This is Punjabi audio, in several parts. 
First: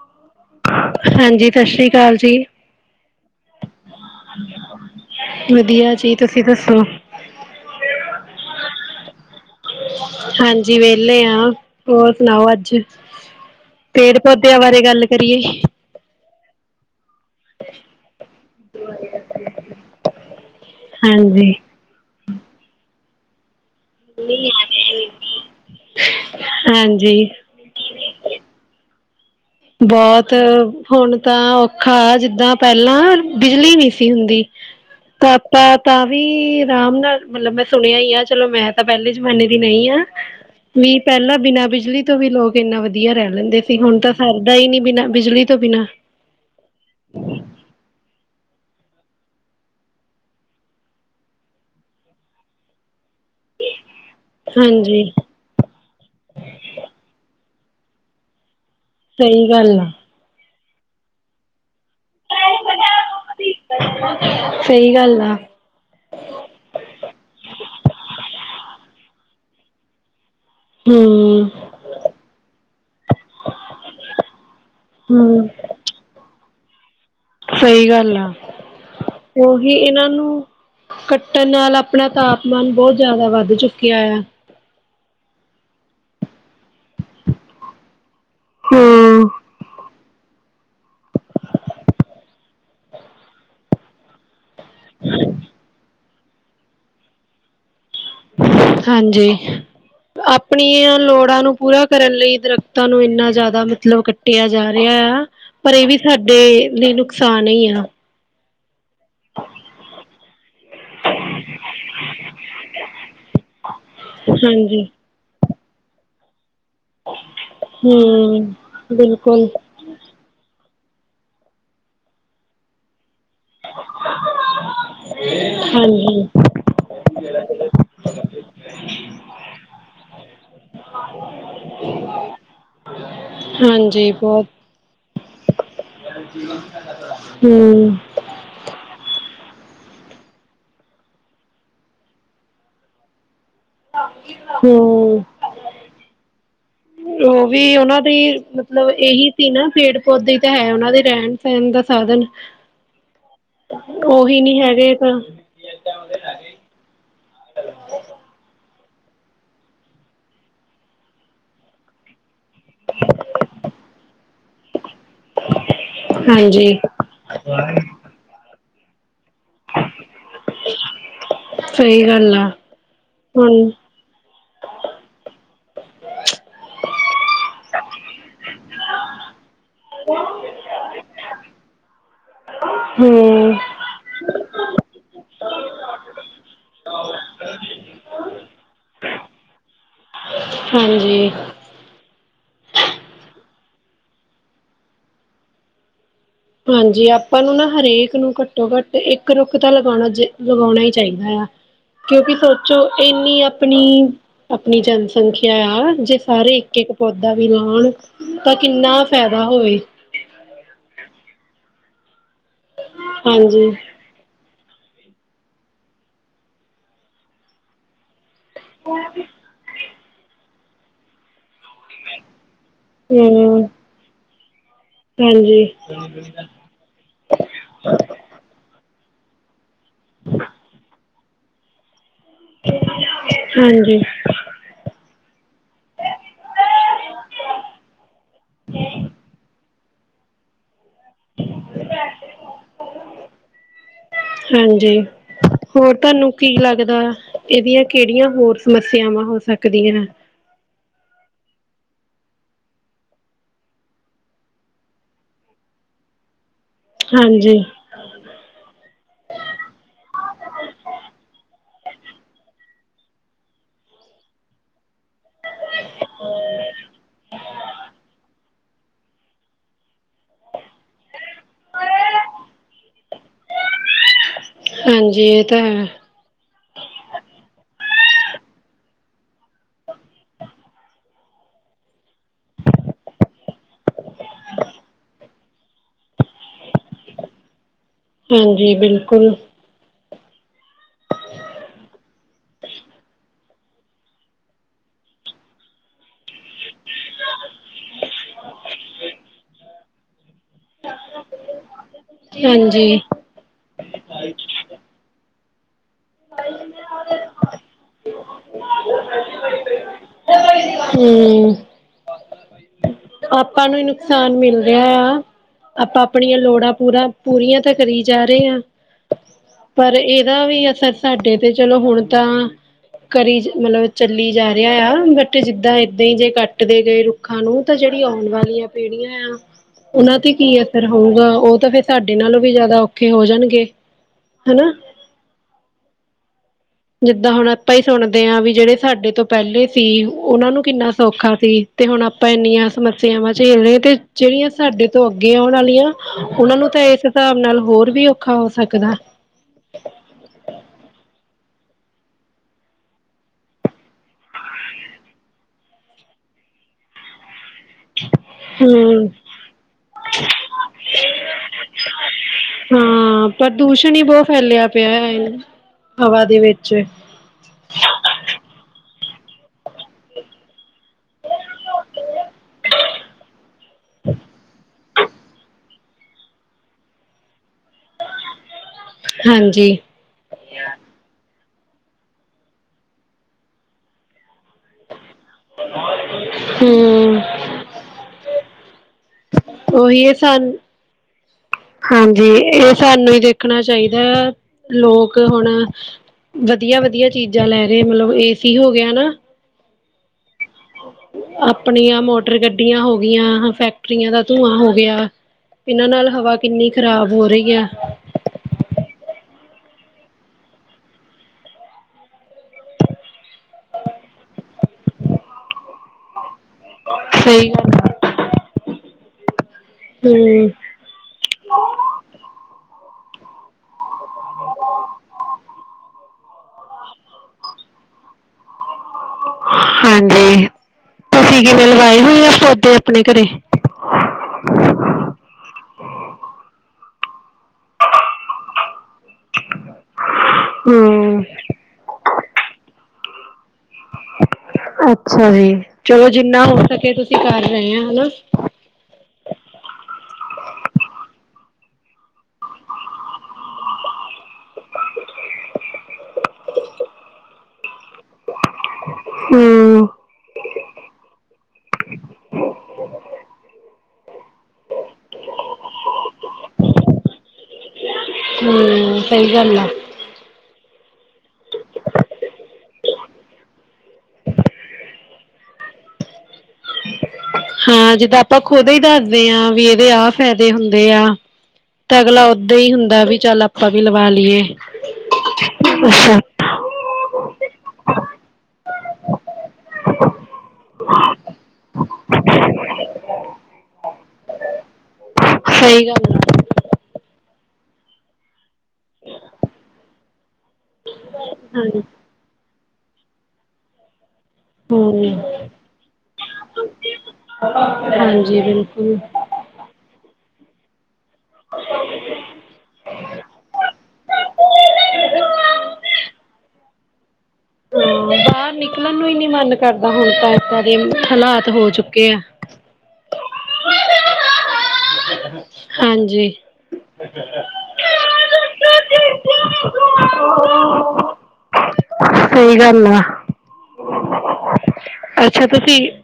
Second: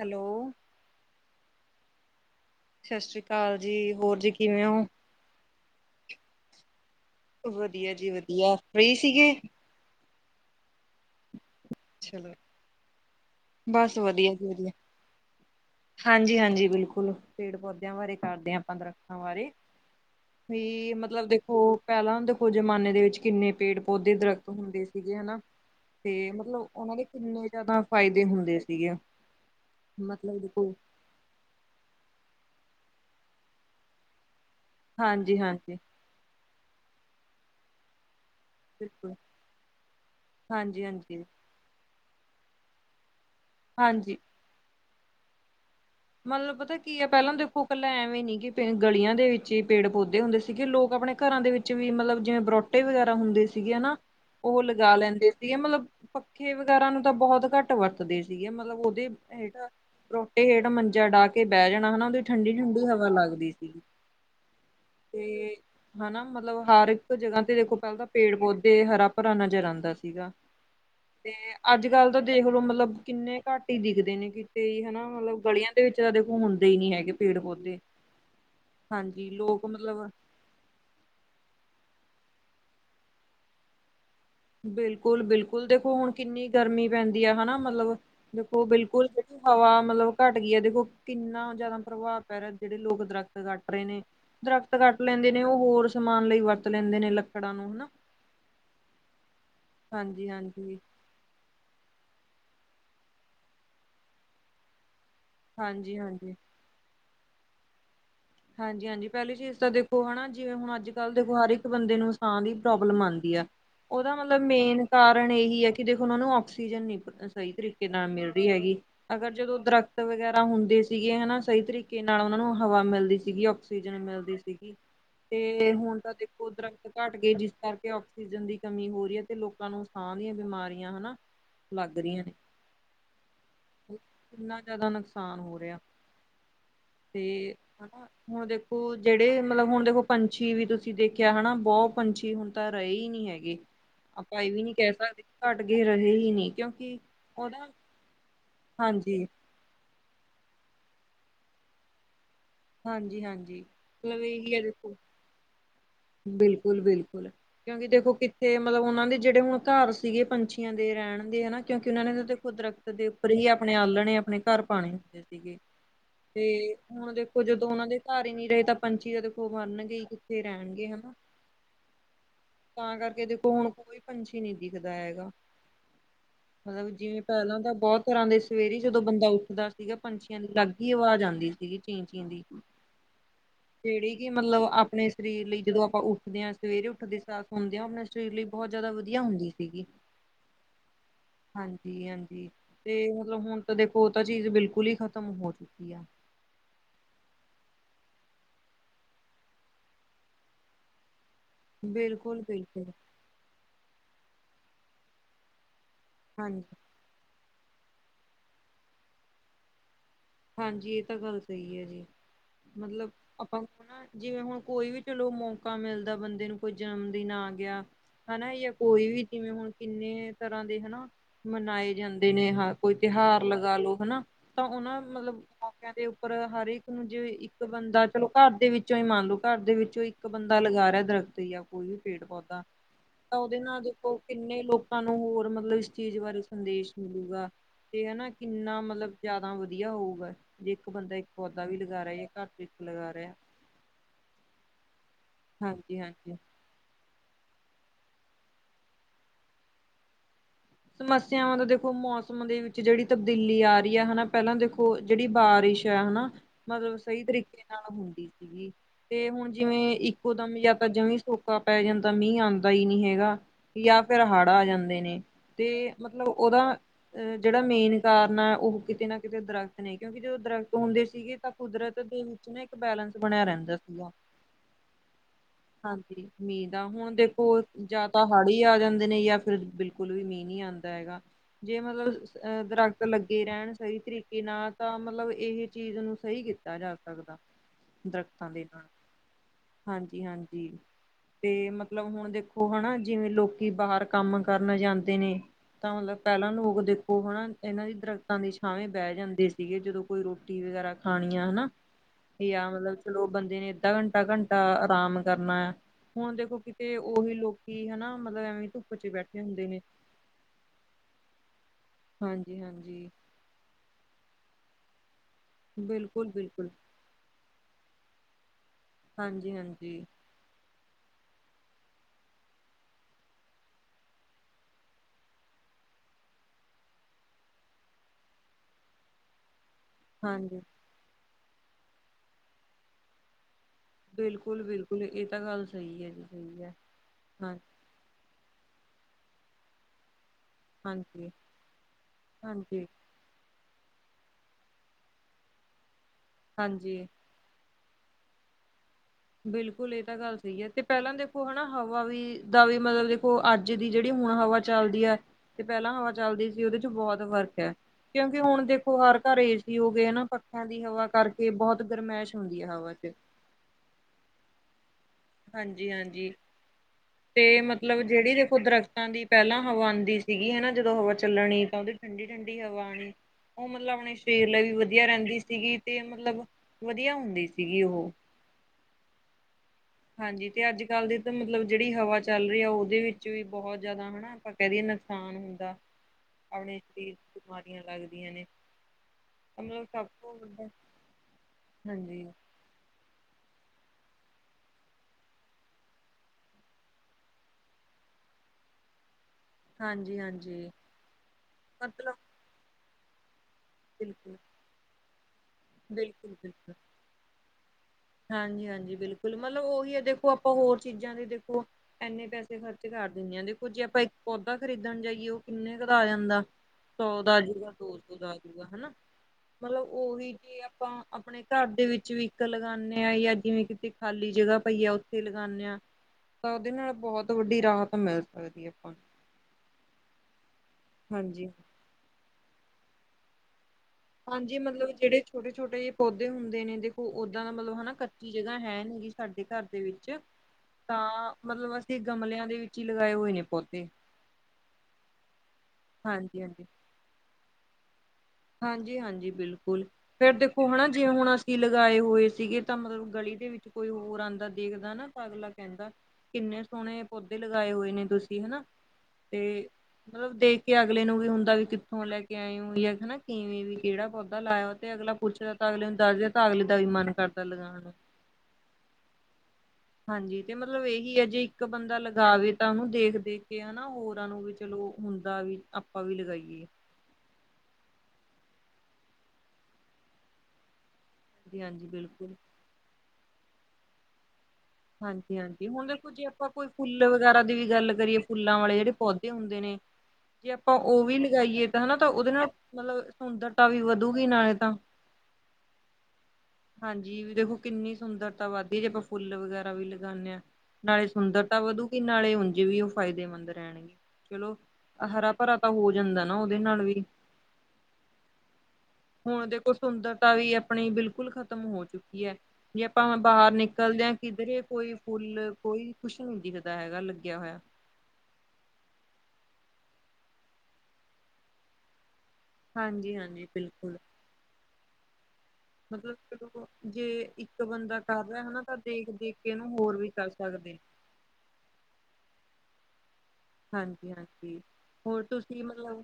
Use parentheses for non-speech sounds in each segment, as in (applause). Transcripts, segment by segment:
ਹੈਲੋ ਹਾਂਜੀ। ਸਤਿ ਸ਼੍ਰੀ ਅਕਾਲ ਜੀ। ਸਤਿ ਸ੍ਰੀ ਅਕਾਲ ਜੀ। ਹੋਰ ਜੀ ਕਿਵੇਂ ਹੋ? ਵਧੀਆ ਜੀ, ਤੁਸੀਂ ਦੱਸੋ? ਵਧੀਆ ਜੀ, ਵਧੀਆ ਫਰੀ ਸੀਗੇ। ਹਾਂਜੀ। ਵਿਹਲੇ ਆ ਹੋਰ ਚਲੋ, ਸੁਣਾਓ ਅੱਜ ਬਸ ਪੇੜ ਵਧੀਆ ਪੌਦਿਆਂ ਜੀ, ਬਾਰੇ ਗੱਲ ਕਰੀਏ ਹਾਂਜੀ -ਹਾਂਜੀ ਬਿਲਕੁਲ ਪੇੜ- ਪੌਦਿਆਂ ਬਾਰੇ ਕਰਦੇ ਹਾਂ। ਆਪਾਂ ਦਰੱਖਾਂ ਬਾਰੇ ਵੀ ਮਤਲਬ ਹਾਂਜੀ ਦੇਖੋ, ਪਹਿਲਾਂ ਦੇਖੋ, ਜ਼ਮਾਨੇ ਦੇ ਵਿੱਚ ਕਿੰਨੇ ਪੇੜ ਪੌਦੇ, ਦਰਖਤ ਹੁੰਦੇ ਸੀਗੇ। ਹੈਨਾ, ਤੇ ਮਤਲਬ ਉਹਨਾਂ ਦੇ ਹਾਂਜੀ ਕਿੰਨੇ ਜਿਆਦਾ ਫਾਇਦੇ ਹੁੰਦੇ ਸੀਗੇ। ਬਹੁਤ ਮਤਲਬ ਦੇਖੋ ਹੁਣ ਤਾਂ ਔਖਾ ਜਿੱਦਾ ਪਹਿਲਾਂ ਬਿਜਲੀ ਨਹੀਂ ਸੀ ਹੁੰਦੀ ਪਰ ਹਾਂਜੀ ਹਾਂਜੀ ਆਪਾਂ ਤਾਂ ਵੀ ਆਰਾਮ ਨਾਲ ਮਤਲਬ ਮੈਂ ਸੁਣਿਆ ਹੀ ਆ ਚਲੋ ਮੈਂ ਤਾਂ ਪਹਿਲੇ ਬਿਲਕੁਲ ਜਮਾਨੇ ਦੀ ਨਹੀਂ ਹਾਂ ਹਾਂਜੀ ਮੀਂ ਹਾਂਜੀ ਪਹਿਲਾਂ ਬਿਨਾਂ ਬਿਜਲੀ ਤੋਂ ਵੀ ਲੋਕ ਇੰਨਾ ਵਧੀਆ ਰਹਿਣ ਰਹਿੰਦੇ ਸੀ, ਹੁਣ ਤਾਂ ਰਹੀ ਨੀ ਬਿਨਾਂ ਬਿਜਲੀ ਤੋਂ ਬਿਨਾਂ ਮਨ ਲਓ ਪਤਾ ਕੀ ਹੈ ਪਹਿਲਾਂ ਦੇਖੋ ਕੱਲਾ ਐਵੇਂ ਨੀ ਕਿ ਗਲੀਆਂ ਦੇ ਵਿੱਚ ਹੀ ਪੇੜ ਪੌਦੇ ਹੁੰਦੇ ਸੀਗੇ ਲੋਕ ਆਪਣੇ ਘਰਾਂ ਦੇ ਵਿੱਚ ਵੀ ਮਤਲਬ ਜਿਵੇਂ ਬਰੋਟੇ ਵਗੈਰਾ ਹੁੰਦੇ ਸੀ ਗੇ ਨਾ ਉਹ ਲਗਾ ਹਾਂਜੀ ਲੈਂਦੇ ਸੀ ਗੇ ਮਤਲਬ ਪੱਖੇ ਵਗੈਰਾ ਨੂੰ ਤਾਂ ਬਹੁਤ ਘੱਟ ਵਰਤਦੇ ਸੀਗੇ ਮਤਲਬ ਉਹਦੇ ਸਹੀ ਹੇਠ ਗੱਲ ਆ। ਬਰੋਟੇ ਹੇਠ (unintelligible) ਡਾਹ ਕੇ ਬਹਿ ਜਾਣ ਹੈਨਾ ਉਹਦੀ ਠੰਡੀ ਠੰਡੀ ਹਵਾ ਲੱਗਦੀ ਸੀਗੀ ਸਹੀ ਗੱਲ ਆ। ਤੇ ਹੈਨਾ ਮਤਲਬ ਹਰ ਇੱਕ ਜਗ੍ਹਾ ਤੇ ਦੇਖੋ ਪਹਿਲਾਂ ਤਾਂ ਪੇੜ ਪੌਦੇ ਤੇ ਹਰਾ ਭਰਾ ਨਜ਼ਰ ਆਉਂਦਾ ਸੀਗਾ, ਤੇ ਤੇ ਹੂੰ, ਅੱਜ ਕੱਲ੍ਹ ਤਾਂ ਦੇਖਲੋ ਮਤਲਬ ਕਿੰਨੇ ਘੱਟ ਹੀ ਦਿਖਦੇ ਨੇ ਕਿਤੇ ਹੈਨਾ ਮਤਲਬ ਹੂੰ ਗਲੀਆਂ ਦੇਖੋ ਹੁੰਦੇ ਹੀ ਨੀ ਹੈਗੇ ਪੇੜ ਪੌਦੇ ਸਹੀ ਗੱਲ ਆ ਹਾਂਜੀ ਲੋਕ ਉਹੀ ਇਹਨਾਂ ਮਤਲਬ ਨੂੰ ਕੱਟਣ ਨਾਲ ਅਪਣਾ ਤਾਪਮਾਨ ਬਹੁਤ ਜ਼ਿਆਦਾ ਵੱਧ ਚੁੱਕਿਆ ਆ। ਬਿਲਕੁਲ ਬਿਲਕੁਲ ਦੇਖੋ ਹੁਣ ਕਿੰਨੀ ਗਰਮੀ ਪੈਂਦੀ ਆ ਹੈਨਾ ਮਤਲਬ ਦੇਖੋ ਬਿਲਕੁਲ ਹਵਾ ਮਤਲਬ ਘੱਟ ਗਈ ਹੈ ਦੇਖੋ ਕਿੰਨਾ ਜ਼ਿਆਦਾ ਪ੍ਰਭਾਵ ਪੈ ਰਿਹਾ ਜਿਹੜੇ ਲੋਕ ਦਰਖਤ ਕੱਟ ਰਹੇ ਨੇ। ਦਰਖਤ ਕੱਟ ਲੈਂਦੇ ਨੇ ਉਹ ਹੋਰ ਸਮਾਨ ਲਈ ਵਰਤ ਲੈਂਦੇ ਨੇ ਲੱਕੜਾਂ ਨੂੰ ਹੈਨਾ। ਹਾਂਜੀ। ਹਾਂਜੀ ਹਾਂਜੀ ਅਪਣੀਆਂ ਲੋੜਾਂ ਨੂੰ ਪੂਰਾ ਕਰਨ ਲਈ ਦਰਖਤਾਂ ਨੂੰ ਇੰਨਾ ਜ਼ਿਆਦਾ ਮਤਲਬ ਕੱਟਿਆ ਜਾ ਰਿਹਾ ਆ। ਪਰ ਇਹ ਵੀ ਹਾਂਜੀ ਹਾਂਜੀ ਸਾਡੇ ਲਈ ਨੁ ਸਾਹ ਨਹੀਂ ਅ ਹਾਂਜੀ ਹਾਂਜੀ ਪਹਿਲੀ ਚੀਜ਼ ਤਾਂ ਦੇਖੋ ਹਨਾ ਜਿਵੇਂ ਹੁਣ ਅੱਜ ਕੱਲ੍ਹ ਦੇਖੋ ਹਰ ਇੱਕ ਬੰਦੇ ਨੂੰ ਸਾਹ ਦੀ ਪ੍ਰੋਬਲਮ ਆਉਂਦੀ ਆ ਉਹਦਾ ਮਤਲਬ ਮੇਨ ਹਾਂਜੀ, ਕਾਰਨ ਇਹੀ ਹੈ ਕਿੇਖ ਨੂੰ ਕਸੀਜਨ ਨ ਸਹੀ ਤਰੀਕੇ ਨਾਲ ਮਿਲ ਰਹੀ ਹੂੰ ਹੈਗੀ ਅਗਰ ਬਿਲਕੁਲ ਜਦੋਂ ਦਰਖਤ ਵਗੈਰਾ ਹੁੰਦੇ ਸੀਗੇ ਹਨਾ ਸਹੀ ਤਰੀਕੇ ਨਾਲ ਉਹਨਾ ਨੂੰ ਹਵਾ ਮਿਲਦੀ ਸੀ ਅਨਿਆ ਆਕਸੀਜਨ ਮਿਲਦੀ ਸੀਗੀ ਤੇ ਹੁਣ ਤਾਂ ਹਾਂਜੀ, ਦੇਖੋ ਦਰਖਤ ਘੱਟ ਗਏ ਜਿਸ ਕਰਕੇ ਆਕਸੀਜਨ ਦੀ ਕਮੀ ਹੋ ਰਹੀ ਹੈ ਤੇ ਲੋਕਾਂ ਨੂੰ ਸਾਹ ਦੀਆਂ ਬਿਮਾਰੀਆਂ ਹਨਾ ਲੱਗ ਰਹੀਆਂ ਨੇ ਹਾਂਜੀ ਕਿੰਨਾ ਜ਼ਿਆਦਾ ਨੁਕਸਾਨ ਹੋ ਰਿਹਾ ਹਮ ਹੁ ਦੇਖੋ ਜ ਜਿਹੜੇ ਮਤਲਬ ਹੁਣ ਦੇਖੋ ਪੰਛੀ ਵੀ ਤੁਸੀਂ ਦੇਖਿਆ ਹਨਾ ਬਹੁਤ ਪੰਛੀ ਹੁਣ ਤਾਂ ਰਹੇ ਹੀ ਨਹੀਂੀ ਹੈਗੇ ਆਪਾਂ ਇਹ ਵੀ ਹਮ ਨਹੀਂ ਕਹਿ ਸਕਦੇ ਘੱਟ ਗਏ ਰਹੇ ਹੀ ਨਹੀਂ ਕਿਉਂਕਿ ਉਹ ਉਹਦਾ ਵੀ ਉਹਨਾਂ ਦੀ ਮਤਲਬ ਹਾਂਜੀ ਇਹੀ ਸੀ ਨਾ ਪੇੜ ਪੌਦੇ ਦੀ ਹੈ ਉਹਨਾਂ ਦੇ ਰਹਿਣ ਸਹਿਣ ਦਾ ਸਾਧਨ ਹਾਂਜੀ ਹਾਂਜੀ ਮਤਲਬ ਉਹੀ ਇਹੀ ਹੈ ਨਹੀਂ ਹੈਗੇ ਦੱਸੋ ਤਾਂ ਬਿਲਕੁਲ ਬਿਲਕੁਲ ਕਿਉਂਕਿ ਦੇਖੋ ਕਿੱਥੇ ਮਤਲਬ ਉਹਨਾਂ ਦੇ ਜਿਹੜੇ ਹੁਣ ਘਰ ਸੀਗੇ ਪੰਛੀਆਂ ਦੇ ਰਹਿਣ ਦੇ ਹਨ ਨਾ ਕਿਉਂਕਿ ਉਹਨਾਂ ਨੇ ਤੇ ਦੇਖੋ ਦਰਖਤ ਦੇ ਉੱਪਰ ਹੀ ਆਪਣੇ ਆਲਣੇ ਆਪਣੇ ਘਰ ਪਾਉਣੇ ਹੁੰਦੇ ਸੀਗੇ ਹਾਂਜੀ ਤੇ ਹੁਣ ਦੇਖੋ ਜਦੋਂ ਉਹਨਾਂ ਦੇ ਘਰ ਹੀ ਨਹੀਂੀ ਰਹੇ ਤਾਂ ਪੰਛੀ ਉਹ ਦੇਖੋ ਮਰਨ ਗਈ ਕਿੱਥੇ ਹਨਾ ਸਹੀ ਗੱਲ ਆ ਤਾਂ ਕਰਕੇ ਦੇਖੋ ਹੁਣ ਕੋਈ ਪੰਛੀ ਨੀ ਦਿਖਦਾ ਹੈਗਾ ਮਤਲਬ ਜਿਵੇਂ ਪਹਿਲਾਂ ਤਾਂ ਬਹੁਤ ਤਰ੍ਹਾਂ ਦੇ ਸਵੇਰੇਹੀ ਜਦੋਂ ਬੰਦਾ ਉੱਠਦਾ ਸੀਗਾ ਪੰਛੀਆਂ ਦੀ ਅਲੱਗ ਹੀ ਆਵਾਜ਼ ਆਉਂਦੀ ਸੀਗੀ ਚੀਂ ਚੀਂ ਦੀ ਹੂੰ ਜਿਹੜੀ ਕਿ ਮਤਲਬ ਆਪਣੇ ਸਰੀਰ ਲਈ ਜਦੋਂ ਆਪਾਂ ਉੱਠਦੇ ਹਾਂ ਸਵੇਰੇ ਉੱਠਦੇ ਸਾ ਸੁਣਦੇ ਹਾਂ ਆਪਣੇ ਸਰੀਰ ਲਈ ਬਹੁਤ ਜ਼ਿਆਦਾ ਵਧੀਆ ਹੁੰਦੀ ਸੀਗੀ ਹਾਂਜੀ ਹਾਂਜੀ ਹਾਂਜੀ ਤੇ ਮਤਲਬ ਹੁਣ ਤਾਂ ਦੇਖੋ ਉਹ ਤਾਂ ਚੀਜ਼ ਬਿਲਕੁਲ ਹੀ ਖਤਮ ਹੋ ਚੁੱਕੀ ਆ ਹਾਂਜੀ ਆਪਾਂ ਨੂੰ ਨਾ ਹਰੇਕ ਨੂੰ ਘੱਟੋ ਘੱਟ ਇੱਕ ਰੁੱਖ ਤਾਂ ਲਗਾਉਣਾ ਲਗਾਉਣਾ ਹੀ ਚਾਹੀਦਾ ਆ ਕਿਉਂਕਿ ਬਿਲਕੁਲ ਸੋਚੋ ਬਿਲਕੁਲ ਇੰਨੀ ਆਪਣੀ ਆਪਣੀ ਜਨਸੰਖਿਆ ਆ ਜੇ ਸਾਰੇ ਹਾਂਜੀ ਇੱਕ ਇੱਕ ਪੌਦਾ ਲਉਣ ਤਾਂ ਕਿੰਨਾ ਫਾਇਦਾ ਹੋਵੇ ਹਾਂਜੀ ਤਾਂ ਗੱਲ ਸਹੀ ਹੈ ਜੀ ਮਤਲਬ ਆਪਾਂ ਹਾਂਜੀ ਨੂੰ ਨ ਨਾ ਜਿਵੇਂ ਹੁਣ ਕੋਈ ਵੀ ਚਲੋ ਮੌਕਾ ਮਿਲਦਾ ਬੰਦੇ ਨੂੰ ਕੋਈ ਜਨਮਦਨ ਆ ਗਿਆ ਹਨਾ ਜਾਂ ਕੋਈ ਵੀ ਜਿਵੇਂ ਹੁਣ ਕਿੰਨੇ ਤਰ੍ਹਾਂ ਦੇ ਹਨਾ ਮਨਾਏ ਜਾਂਦੇ ਨੇ ਕੋਈ ਤਿਉਹਾਰ ਹੂੰ ਲਗਾ ਲੋ ਹਨਾ ਤਾਂ ਉਹਨਾ ਮਤਲਬ ਹਾਂਜੀ ਮੌਕਿਆਂ ਦੇ ਉੱਪਰ ਹਰ ਇੱਕ ਨੂੰ ਜੇ ਇੱਕ ਬੰਦਾ ਚਲੋ ਘਰ ਦੇ ਵਿੱਚ ਚਾਹੇ ਮੰਨ ਲਓ ਘਰ ਦੇ ਵਿੱਚ ਵਿੱਚੋਂ ਇੱਕ ਬੰਦਾ ਲਗਾ ਰਿਹਾ ਦਰਖਤ ਤੇ ਯਾ ਕੋਈ ਵੀ ਪੇੜ ਪੌਦਾ ਤਾਂ ਉਹਦੇ ਨਾਲ ਹਾਂਜੀ ਦੇਖੋ ਕਿੰਨੇ ਲੋਕਾਂ ਨੂੰ ਹੋਰ ਮਤਲਬ ਇਸ ਚੀਜ਼ ਬਾਰੇ ਸੰਦੇਸ਼ ਮਿਲੂਗਾ ਤੇ ਹੈ ਨਾ ਕਿੰਨਾ ਮਤਲਬ ਜ਼ਿਆਦਾ ਵਧੀਆ ਹੋਊਗਾ ਜੇ ਇੱਕ ਬੰਦਾ ਇੱਕ ਪੌਦਾ ਵੀ ਲਗਾ ਰਿਹਾ ਹੈ ਘਰ ਵਿੱਚ ਲਗਾ ਰਿਹਾ ਹਾਂਜੀ ਹੋਰ ਤੁਹਾਨੂੰ ਹਾਂਜੀ-ਹਾਂਜੀ। ਕੀ ਲੱਗਦਾ ਇਹਦੀਆਂ ਕਿਹੜੀਆਂ ਹੋਰ ਸਮੱਸਿਆਵਾਂ ਹੋ ਸਕਦੀਆਂ ਸਮੱਸਿਆਵਾਂ ਦਾ ਦੇਖੋ ਮੌਸਮ ਦੇ ਵਿੱਚ ਜਿਹੜੀ ਤਬਦੀਲੀ ਆ ਰਹੀ ਹੈ ਹਨਾ ਪਹਿਲਾਂ ਦੇਖੋ ਜਿਹੜੀ ਬਾਰਿਸ਼ ਹੈ ਨਾ ਮਤਲਬ ਸਹੀ ਹਾਂਜੀ ਤਰੀਕੇ ਨਾਲ ਹੁੰਦੀ ਨੀਗੀ ਤੇ ਹੁਣ ਜਿਵੇਂ ਇੱਕੋ ਦਮ ਜਾਂ ਤਾਂ ਜਿਵੇ ਸੋਕਾ ਪੈ ਜਾਂਦਾ ਮੀਂਹ ਆਉਂਦਾ ਹੀ ਨਹੀਂ ਹੈਗਾ ਯਾ ਫੇਰ ਹੜ ਆ ਜਾਂਦੇ ਨੇ ਤੇ ਮਤਲਬ ਉਹਦਾ ਅਹ ਜਿਹੜਾ ਮੇਨ ਕਾਰਨ ਹੈ ਉਹ ਕਿਤੇ ਨਾ ਕਿਤੇ ਦਰਖੱਤ ਨੇ ਕਿਉਂਕਿ ਜਦੋਂ ਦਰਖੱਤ ਹੁੰਦੇ ਸੀਗੇ ਤਾਂ ਕੁਦਰਤ ਦੇ ਵਿੱਚ ਨਾ ਇੱਕ ਬੈਲੈਂਸ ਬਣਿਆ ਰਹਿੰਦਾ ਸੀਗਾ ਹਾਂਜੀ ਇਹ ਤਾਂ ਹੈ ਹਾਂਜੀ ਮੀਂਹ ਦਾ ਹੁਣ ਦੇਖੋ ਜਾਂ ਤਾਂ ਹੜ ਈ ਆ ਜਾਂਦੇ ਨੇ ਯਾ ਫਿਰ ਬਿਲੁ ਬਿਲਕੁਲ ਵੀ ਮੀਂਹ ਨੀ ਆਉਂਦਾ ਹੈਗਾ ਜੇ ਮਤਲਬ ਅ ਦਰਖਤ ਲੱਗੇ ਰਹਿਣ ਸਹੀ ਤਰੀਕੇ ਨਾਲ ਤਾਂ ਮਤਲਬ ਇਹ ਚੀਜ਼ ਨੂੰ ਸਹੀ ਕੀਤਾ ਜਾ ਸਕਦਾ ਦਰਖਤਾਂ ਦੇ ਹਾਂਜੀ ਨਾਲ ਬਿਲਕੁਲ ਹਾਂਜੀ ਹਾਂਜੀ ਤੇ ਮਤਲਬ ਹੁਣ ਦੇਖੋ ਹਨਾ ਜਿਵੇਂ ਲੋਕੀ ਬਾਹਰ ਕੰਮ ਕਰ ਜਾਂਦੇ ਨੇ ਤਾਂ ਮਤਲਬ ਪਹਿਲਾਂ ਲੋਕ ਦੇਖੋ ਹੈ ਨਾ ਇਹਨਾਂ ਦੀ ਦਰਖਤਾਂ ਦੀ ਛਾਵੇਂ ਬਹਿ ਜਾਂਦੇ ਸੀਗੇ ਜਦੋਂ ਕੋਈ ਰੋਟੀ ਵਗੈਰਾ ਖਾਣੀ ਆ ਹੈ ਨਾ ਆ ਮਤਲਬ ਹਾਂਜੀ ਚਲੋ ਬੰਦੇ ਨੇ ਅੱਧਾ ਘੰਟਾ ਘੰਟਾ ਆਰਾਮ ਕਰਨਾ ਹੈ ਹੁਣ ਦੇਖੋ ਕਿਤੇ ਉਹੀ ਲੋਕੀ ਹੈ ਨਾ ਮਤਲਬ ਐਵੇਂ ਧੁੱਪ ਚ ਬੈਠੇ ਹੁੰਦੇ ਨੇ ਹਮ ਹਾਂਜੀ ਹਾਂਜੀ ਆਪਾਂ ਨੂੰ ਹੀ ਨੁਕਸਾਨ ਮਿਲ ਰਿਹਾ ਆ ਆਪਾਂ ਬਿਲਕੁਲ ਆਪਣੀਆਂ ਬਿਲਕੁਲ ਲੋੜਾਂ ਪੂਰਾ ਪੂਰੀਆਂ ਤਾਂ ਕਰੀ ਜਾ ਰਹੇ ਹ ਹਾਂਜੀ ਪਰ ਹਾਂਜੀ ਇਹਦਾ ਵੀ ਅਸਰ ਸਾਡੇ ਤੇ ਚਲੋ ਹੁਣ ਤਾਂ ਕਰੀ ਮਤਲਬ ਚੱਲੀ ਜਾ ਰਿਹਾ ਆ ਬਟ ਜਿੱਦਾਂ ਏਦਾਂ ਹੀ ਜੇ ਕੱਟਦੇ ਗਏ ਰੁੱਖਾਂ ਨੂੰ ਤਾਂ ਜਿਹੜੀ ਆਉਣ ਵਾਲੀਆਂ ਪੀੜ੍ਹੀਆਂ ਆ ਉਹਨਾਂ ਤੇ ਹਾਂਜੀ ਕੀ ਅਸਰ ਹੋਊਗਾ ਉਹ ਤਾਂ ਫੇਰ ਸਾਡੇ ਨਾਲੋਂ ਵੀ ਜ਼ਿਆਦਾ ਔਖੇ ਹੋ ਜਾਣਗੇ ਬਿਲਕੁਲ ਹਨਾ ਬਿਲਕੁਲ ਇਹ ਤਾਂ ਗੱਲ ਸਹੀ ਹੈ ਜੀ ਸਹੀ ਹੈ ਜਿੱਦਾਂ ਹੁਣ ਹਾਂ ਆਪਾਂ ਹੀ ਸੁਣਦੇ ਹਾਂ ਵੀ ਜਿਹੜੇ ਸਾਡੇ ਤੋਂ ਪਹਿਲੇ ਸੀ। ਉਹਨਾਂ ਨੂੰ ਕਿੰਨਾ ਹਾਂਜੀ ਸੌਖਾ ਸੀ, ਤੇ ਹੁਣ ਆਪਾਂ ਇੰਨੀਆਂ ਹਾਂਜੀ ਸਮੱਸਿਆਵਾਂ ਝੇਲ ਰਹੇ ਤੇ ਜਿਹੜੀਆਂ ਸਾਡੇ ਤੋਂ ਅੱਗੇ ਆਉਣ ਆਲੀਆਂ ਉਹਨਾਂ ਨੂੰ ਤਾਂ, ਹਾਂਜੀ ਇਸ ਹਿਸਾਬ ਨਾਲ ਹੋਰ ਵੀ ਔਖਾ ਹੋ ਸਕਦਾ। ਬਿਲਕੁਲ ਇਹ ਤਾਂ ਗੱਲ ਸਹੀ ਹੈ, ਤੇ ਪਹਿਲਾਂ ਦੇਖੋ ਹਨਾ ਹਵਾ ਵੀ ਦਾ ਵੀ ਮਤਲਬ ਦੇਖੋ, ਅੱਜ ਦੀ ਜਿਹੜੀ ਹੁਣ ਹਵਾ ਚੱਲਦੀ ਹੈ, ਤੇ ਪਹਿਲਾਂ ਹਵਾ ਚੱਲਦੀ ਸੀ, ਉਹਦੇ ਚ ਬਹੁਤ ਫਰਕ ਕਿਉਂਕਿ ਹੁਣ ਦੇਖੋ, ਹਮ ਹਰ ਘਰ ਏ ਸੀ ਹੋ ਗਏ, ਨਾ ਪੱਖਿਆਂ ਦੀ ਹਵਾ ਕਰਕੇ ਬਹੁਤ ਗਰਮੈਸ਼ ਹੁੰਦੀ ਹੈ ਹਵਾ ਚ। ਹਾਂ ਪ੍ਰਦੂਸ਼ਣ ਹੀ ਬਹੁਤ ਫੈਲਿਆ ਪਿਆ ਆ। ਹਾਂਜੀ ਹਾਂਜੀ, ਤੇ ਮਤਲਬ ਜਿਹੜੀ ਦੇਖੋ ਦਰਖ਼ਤ ਦੀ ਪਹਿਲਾਂ ਹਵਾ ਆਂਦੀ ਸੀਗੀ ਹਨਾ ਜਦੋਂ ਹਵਾ ਚੱਲਣੀ ਤਾਂ, ਉਹਦੀ ਠੰਡੀ ਠੰਡੀ ਹਵਾ ਆਉਣੀ, ਉਹ ਮਤਲਬ ਆਪਣੇ ਸਰੀਰ ਲਈ ਵੀ ਵਧੀਆ ਵਧੀਆਂ ਰਹਿੰਦੀ ਸੀਗੀ, ਤੇ ਮਤਲਬ ਵਧੀਆਂ ਹੁੰਦੀ ਸੀਗੀ ਉਹ। ਹਾਂਜੀ ਹਾਂਜੀ, ਤੇ ਅੱਜ ਕੱਲ੍ਹ ਦੇ ਮਤਲਬ ਜਿਹੜੀ ਹਵਾ ਚੱਲ ਰਹੀ ਐ, ਉਹਦੇ ਵਿੱਚ ਵੀ ਬਹੁਤ ਜ਼ਿਆਦਾ ਹਨਾ, ਆਪਾਂ ਕਹਿ ਦਏ ਕਸਾਨ ਹੁੰਦਾ, ਆਪਣੇ ਸਰੀਰ ਹਮ ਚ ਬਿਮਾਰੀਆਂ ਲੱਗਦੀਆਂ ਨੇ ਮਤਲਬ ਉਹੀ ਸਭ ਇਹ ਤੋਂ ਸਾਨ ਵੱਡਾ, ਹਾਂਜੀ। ਰੱਖਣਾ ਚਾਹੀਦਾਂ, ਲੋਕ ਹੁਣ ਵਧੀਆਂ ਵਧੀਆਂ ਚੀਜ਼ਾਂ ਲੈ ਰਹੇ ਮਤਲਬ ਏ ਸੀ ਹੋ ਗਿਆ ਨਾ। ਹਾਂਜੀ ਹਾਂਜੀ। ਆਪਣੀਆਂ ਮਤਲਬ ਮੋਟਰ ਗੱਡੀਆਂ ਹੋ ਆਂ ਫੈਕਟਰੀਆਂ ਦਾ ਬਿਲਕੁਲ ਧੂੰਆਂ ਹੋ ਗਿਆ, ਇਹਨਾਂ ਨਾਲ ਬਿਲਕੁਲ ਹਵਾ ਕਿੰਨੀ ਬਿਲਕੁਲ ਖ਼ਰਾਬ ਹੋ ਰਹੀ ਆ। ਹਾਂਜੀ ਹਾਂਜੀ ਬਿਲਕੁਲ ਮਤਲਬ ਉਹੀ ਐ, ਦੇਖੋ ਆਪਾਂ ਹੋਰ ਚੀਜ਼ਾਂ ਦੇ ਦੇਖੋ ਇੰਨੇ ਪੈਸੇ ਖਰਚ ਕਰ ਦਿੰਦੇ ਐ, ਦੇਖੋ ਜੇ ਆਪਾਂ ਪੌਦਾ ਖਰੀਦਣ ਜਾਈਏ, ਉਹ ਕਿੰਨੇ ਕੁ ਦਾ ਆ ਜਾਂਦਾ। ਸੌ ਦਾ ਸਹੀ ਆਜੂਗਾ ਗੱਲ ਦੋ ਸੌ ਦਾ ਆਜੂਗਾ ਹਨਾ, ਮਤਲਬ ਉਹੀ ਹਮ ਜੇ ਆਪਾਂ ਆਪਣੇ ਘਰ ਦੇ ਵਿੱਚ ਵੀ ਇੱਕ ਲਗਾਉ ਨੇ ਆਈ ਆ, ਜਿਵੇਂ ਕਿਤੇ ਖਾਲੀ ਜਗ੍ਹਾ ਪਈ ਆ, ਉੱਥੇ ਲਗਾਨਾ ਆ। ਉਹਦੇ ਨਾਲ ਬਹੁਤ ਵੱਡੀ ਰਾਹਤ ਮਿਲ ਸਕਦੀ ਆ, ਆਪਾਂ ਨੂੰ। ਹਾਂਜੀ। ਤੁਸੀਂ ਹਾਂਜੀ। ਕਿਵੇਂ ਲਗਏ ਹੋਈ ਆ ਪੌਦੇ? ਆਪਣੇ ਘਰੇ। ਹਾਂਜੀ ਮਤਲਬ, ਜਿਹੜੇ ਛੋਟੇ ਛੋਟੇ ਜਿਹੇ ਪੌਦੇ ਹੁੰਦੇ ਨੇ, ਦੇਖੋ ਓਦਾਂ ਤਾਂ ਮਤਲਬ ਹਨਾ ਕੱਚੀ ਜਗ੍ਹਾ ਹੈ ਨੀ, ਸਾਡੇ ਘਰ ਦੇ ਵਿੱਚ। ਹਮ ਤਾਂ ਮਤਲਬ, ਅਸੀਂ ਗਮਲਿਆਂ ਦੇ ਵਿੱਚ ਹੀ ਲਗਾਏ ਹੋਏ ਨੇ‌ ਅੱਛਾ ਜੀ, ਚਲੋ ਜਿੰਨਾ ਹਾਂਜੀ-ਹਾਂਜੀ। ਹੋ ਸਕੇ ਤੁਸੀਂ ਕਰ ਰਹੇ ਹੋ। (unintelligible) ਹਾਂਜੀ-ਹਾਂਜੀ ਬਿਲਕੁਲ ਫੇਰ ਦੇਖੋ ਓਹਣਾ ਜੀ ਹੁਣ ਅਸੀ ਲਗਾਏ ਹੋ ਹੋਏ ਸੀਗੇ ਤਾ ਮਤਲਬ ਗਲੀ ਦੇ ਵਿੱਚ ਕੋਈ ਹੋਰ ਆਉਂਦਾ ਦੇਖਦਾ ਨਾ ਤਾ ਅਗਲਾ ਕਹਿੰਦਾ ਕਿੰਨੇ ਸੋਹਣੇ ਪੌਧੇ ਲਗਾਏ ਹੋਏ ਨੇ ਤੁਸੀ ਹਨਾ ਤੇ ਹੂੰ। ਮਤਲਬ ਦੇਖ ਕੇ ਅਗਲੇ ਨੂੰ ਵੀ ਹੁੰਦਾ ਵੀ ਥੋਂ ਲਏ ਕੇ ਆਏਂ ਹੋ ਯਾ ਹਨਾ ਨੀਂ ਵਈ ਕਿਹੜਾ ਪੌਦਾ ਲਾਇਆ ਹੋਇਆ ਤੇ ਅਗਲਾ ਪੁੱਛਦਾ ਤਾ ਅਗਲੇ ਨੂੰ ਦੱਸਦੇਓ ਤਾ ਅਗਲੇ ਦਾ ਵੀ ਮਨ ਕਰਦਾ ਲਗਾਉਣ ਨੂੰ। ਹੰ ਸਹੀ ਗੱਲ ਐ। ਹਾਂਜੀ ਤੇ ਮਤਲਬ ਇਹੀ ਹੈ ਜੇ ਇੱਕ ਬੰਦਾ ਲਗਾਵੇ ਤਾਂ ਉਹਨੂੰ ਦੇਖ-ਦੇਖ ਕੇ ਹਨਾ ਹੋਰਾਂ ਨੂੰ ਵੀ ਚਲੋ ਹੁੰਦਾ ਵੀ ਆਪਾਂ ਵੀ ਲਗਾਈਏ। ਹਾਂ ਜਿੱਦਾਂ ਆਪਾਂ ਖੁਦ ਹੀ ਦੱਸਦੇ ਹਾਂ ਵੀ ਇਹਦੇ ਆਹ ਫਾਇਦੇ ਹੁੰਦਿਆਂ। ਹਾਂਜੀ-ਹਾਂਜੀ ਤਾਂ ਅਗਲਾ ਬਿਲਕੁਲ ਓਹਦਾਂ ਹੀ ਹੁੰਦਾ ਵੀ ਚਲ ਅੱਪਾਂ ਵੀ ਲਵਾ ਲਈ ਏ। ਹਾਂਜੀ-ਹਾਂਜੀ ਹੁਣ ਦੇਖੋ ਜੇ ਆਪਾਂ ਕੋਈ ਫੁੱਲ ਵਗੈਰਾ ਦੀ ਵੀ ਗੱਲ ਕਰੀਏ ਫੁੱਲਾਂ ਵਾਲੇ ਜਿਹੜੇ ਪੌਦੇ ਹੁੰਦੇ ਨੇ ਜੇ ਆਪਾਂ ਉਹ ਵੀ ਲਗਾਈਏ ਤਾਂ ਹਨਾ ਤੁਹਾ ਉਹਦੇ ਨਾਲ ਮਤਲਬ ਸੁੰਦਰਤਾ ਵੀ ਵਧੂਗੀ ਨਾਲੇ ਤਾਂ। ਸਹੀ ਗੱਲ ਹਾਂਜੀ ਵੀ ਦੇਖੋ ਕਿੰਹਨੀ ਸੁੰਦਰ ਤਾ ਵੱਧਦੀ ਜੇ ਆਪਾਂ ਫੁੱਲ ਵਗੈਰਾ ਵੀ ਲਗਾਉਂਨੇਂ ਆਂ ਨਾਲੇ ਸੁੰਦਰਤਾ ਆ ਹਾਂਜੀ ਵਧੂਗੀ ਨਾਲੇ ਉਂਜ ਚ ਵੀ ਉਹ ਫਾਇਦੇਮੰਦ ਰਹਿਣਗੇ। ਚਲੋ ਇਹ ਹੂੰ ਹਰਾ ਭਰਾ ਤਾ ਹੋ ਜਾਂਦਾ ਨਾ ਉਹਦੇ ਨਾਲ ਵੀ। ਹਾਂਜੀ ਬਿਲਕੁਲ। ਹੁਣ ਦੇਖੋ ਸੁੰਦਰ ਤਾ ਵੀ ਆਪਣੀ ਬਿਲ ਕੁਲ ਖਤਮ ਹੋ ਚੁੱਕੀ ਹੈ ਜੇ ਆਪਾਂ ਬਾਹਰ ਨਿਕਲਦੇ ਹਾਂ ਕਿੱਧਰੇ ਕੋਈ ਫੁੱਲ ਕੋਈ ਕੁਸ਼ ਨਹੀਂ ਦਿਖ ਦਾ ਹੈਗਾ ਲੱਗ ਗਿਆ ਹੋਇਆ ਨਿਕਲਨ ਨੂੰ ਹੀ ਨੀ ਮਨ ਕਰਦਾ ਹੁਨ ਤਾ ਇਹਦਾਂ ਦੇ ਹਾਲਾਤ ਹੋ ਚੁੱਕਿਆਂ। ਹਾਂਜੀ-ਹਾਂਜੀ ਬਿਲਕੁਲ ਮਤਲਬ ਹਾਂਜੀ। ਚਲੋ ਜੇ ਇੱਕ ਬੰਦਾ ਕਰ ਰਿਹਾ ਹਨਾ ਤਾ ਦੇਖ-ਦੇਖ ਕੇ ਇਹਨੂੰ ਹੋਰ ਵੀ ਕਰ ਸਕਦੇ ਏਂ। ਸਹੀ ਗੱਲ ਆ ਹਾਂਜੀ-ਹਾਂਜੀ ਹੋਰ ਅੱਛਾ ਤੁਸੀਂ ਤੁਸੀ ਮਤਲਬ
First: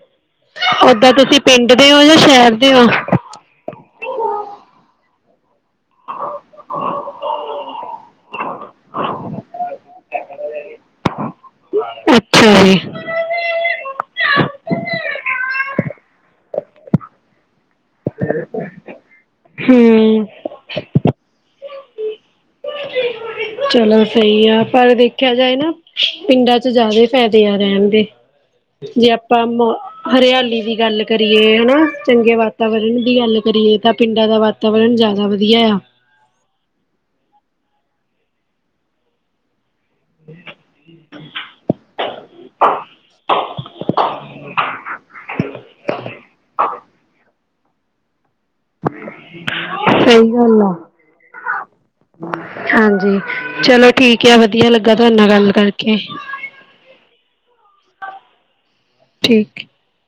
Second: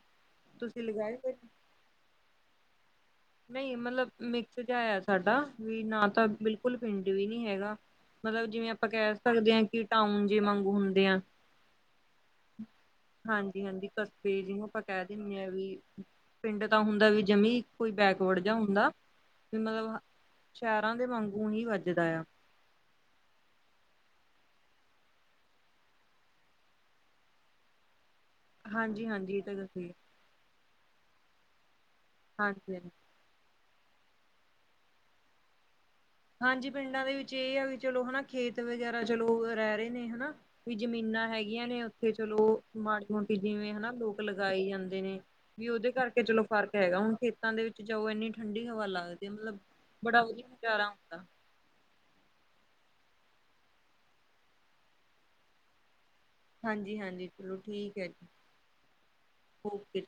ਤੁਸੀਂ ਓਹਦਾਂ ਲਗਾਏ ਫਿਰ ਤੁਸੀ ਪਿੰਡ ਦੇ ਹੋ ਯਾ ਸ਼ਹਿਰ ਦੇ ਹੋ। ਨਹੀਂ ਮਤਲਬ ਮਿਕਸ ਜਿਹਾਆ ਸਾਡਾ। ਵੀ ਨਾ ਤਾ ਬਿਲਕੁਲ ਪਿੰਡ ਵੀ ਨੀ ਹੈਗਾ ਮਤਲਬ ਜਿਵੇਂ ਆਪਾਂ ਕਹਿ ਸਕਦੇ ਹਾਂ ਕਿ ਟਾਉਨ ਜੇ ਮਾਂਗੂੰ ਹੁੰਦਿਆਂ ਅੱਛਾ ਜੀ ਹਾਂਜੀ-ਹਾਂਜੀ ਕਸਬੇ ਜਿਹਨੁੰ ਆਪਾਂ ਕਹਿ ਦਿੰਨੇਂ ਆ ਵਈ ਪਿੰਡ ਤਾਂ ਹੁੰਦਾ ਵੀ ਜਮੀਂ ਕੋਈ ਬੈਕਵਰਡ ਜਿਹਾ ਹੁੰਦਾ ਵਈ ਮਤਲਬ ਹਮ ਸ਼ਹਿਰਾਂ ਦੇ ਵਾਂਗੂ ਹੀ ਵੱਜ ਜਦਾ ਆ (inaudible) ਚਲੋ ਸਹੀ ਆ ਪਰ ਦੇਖਿਆ ਜਾਏ ਨਾਂ ਪਿੰਡਾਂ ਚ ਜਿਆਦੇ ਫ਼ਾਇਦੇ ਆਂ ਰਹਿਣ ਦੇ। ਜੇ ਹਾਂਜੀ-ਹਾਂਜੀ ਇਹ ਆਪਾਂ ਤਾਂ ਗੱਲ ਨੂੰ ਸਹੀ ਹਰਿਆਲੀ ਦੀ ਗੱਲ ਕਰੀਏ ਹਨਾ। ਚੰਗੇ ਹਾਂਜੀ-ਹਾਂਜੀ ਵਾਤਾਵਰਣ ਦੀ ਗੱਲ ਕਰੀਏ। ਤਾਂ ਪਿੰਡਾਂ ਦਾ ਵਾਤਾਵਰਨ ਜ਼ਿਆਦਾ ਵਧੀਆ ਆ ਹਾਂਜੀ ਪਿੰਡਾਂ ਦੇ ਵਿੱਚ ਇਹ ਆ ਵੀ ਚਲੋ ਹਨਾ ਖੇਤ ਵਗੈਰਾ ਚਲੋ ਰਹਿ ਰਹੇ ਨੇ ਹਨਾ ਵੀ ਜ਼ਮੀਨਾਂ ਹੈਗੀਆਂ ਨੇ ਉੱਥੇ ਚਲੋ ਮਾੜੀ ਮੋਟੀ ਜਿਵੇਂ ਹਨਾ ਲੋਕ ਲਗਾਏ ਜਾਂਦੇ ਨੇ ਵੀ ਉਹਦੇ ਕਰਕੇ ਚਲੋ ਫਰਕ ਹੈਗਾ ਹੁਣ ਫ ਦ ਵਿੱਚ ਜਾਓ ਇੰਨੀ ਠੰਡੀ ਹਵਾ ਲੱਗਦੀ ਆ ਮਤਲਬ ਬੜਾ ਸਹੀ ਵਧੀਆ ਗੱਲ ਆ ਨਜ਼ਾਰਾ ਹਾਂਜੀ ਚਲੋ ਠੀਕ ਆ ਵਧੀਆ ਲੱਗਾ ਤੁਹਾਡੇ ਨਾਲ ਗੱਲ ਕਰਕੇ ਹਾਂਜੀ ਹਾਂਜੀ ਚਲੋ ਠੀਕ ਹੈ ਜੀ ਠੀਕ ਓ ਕੇ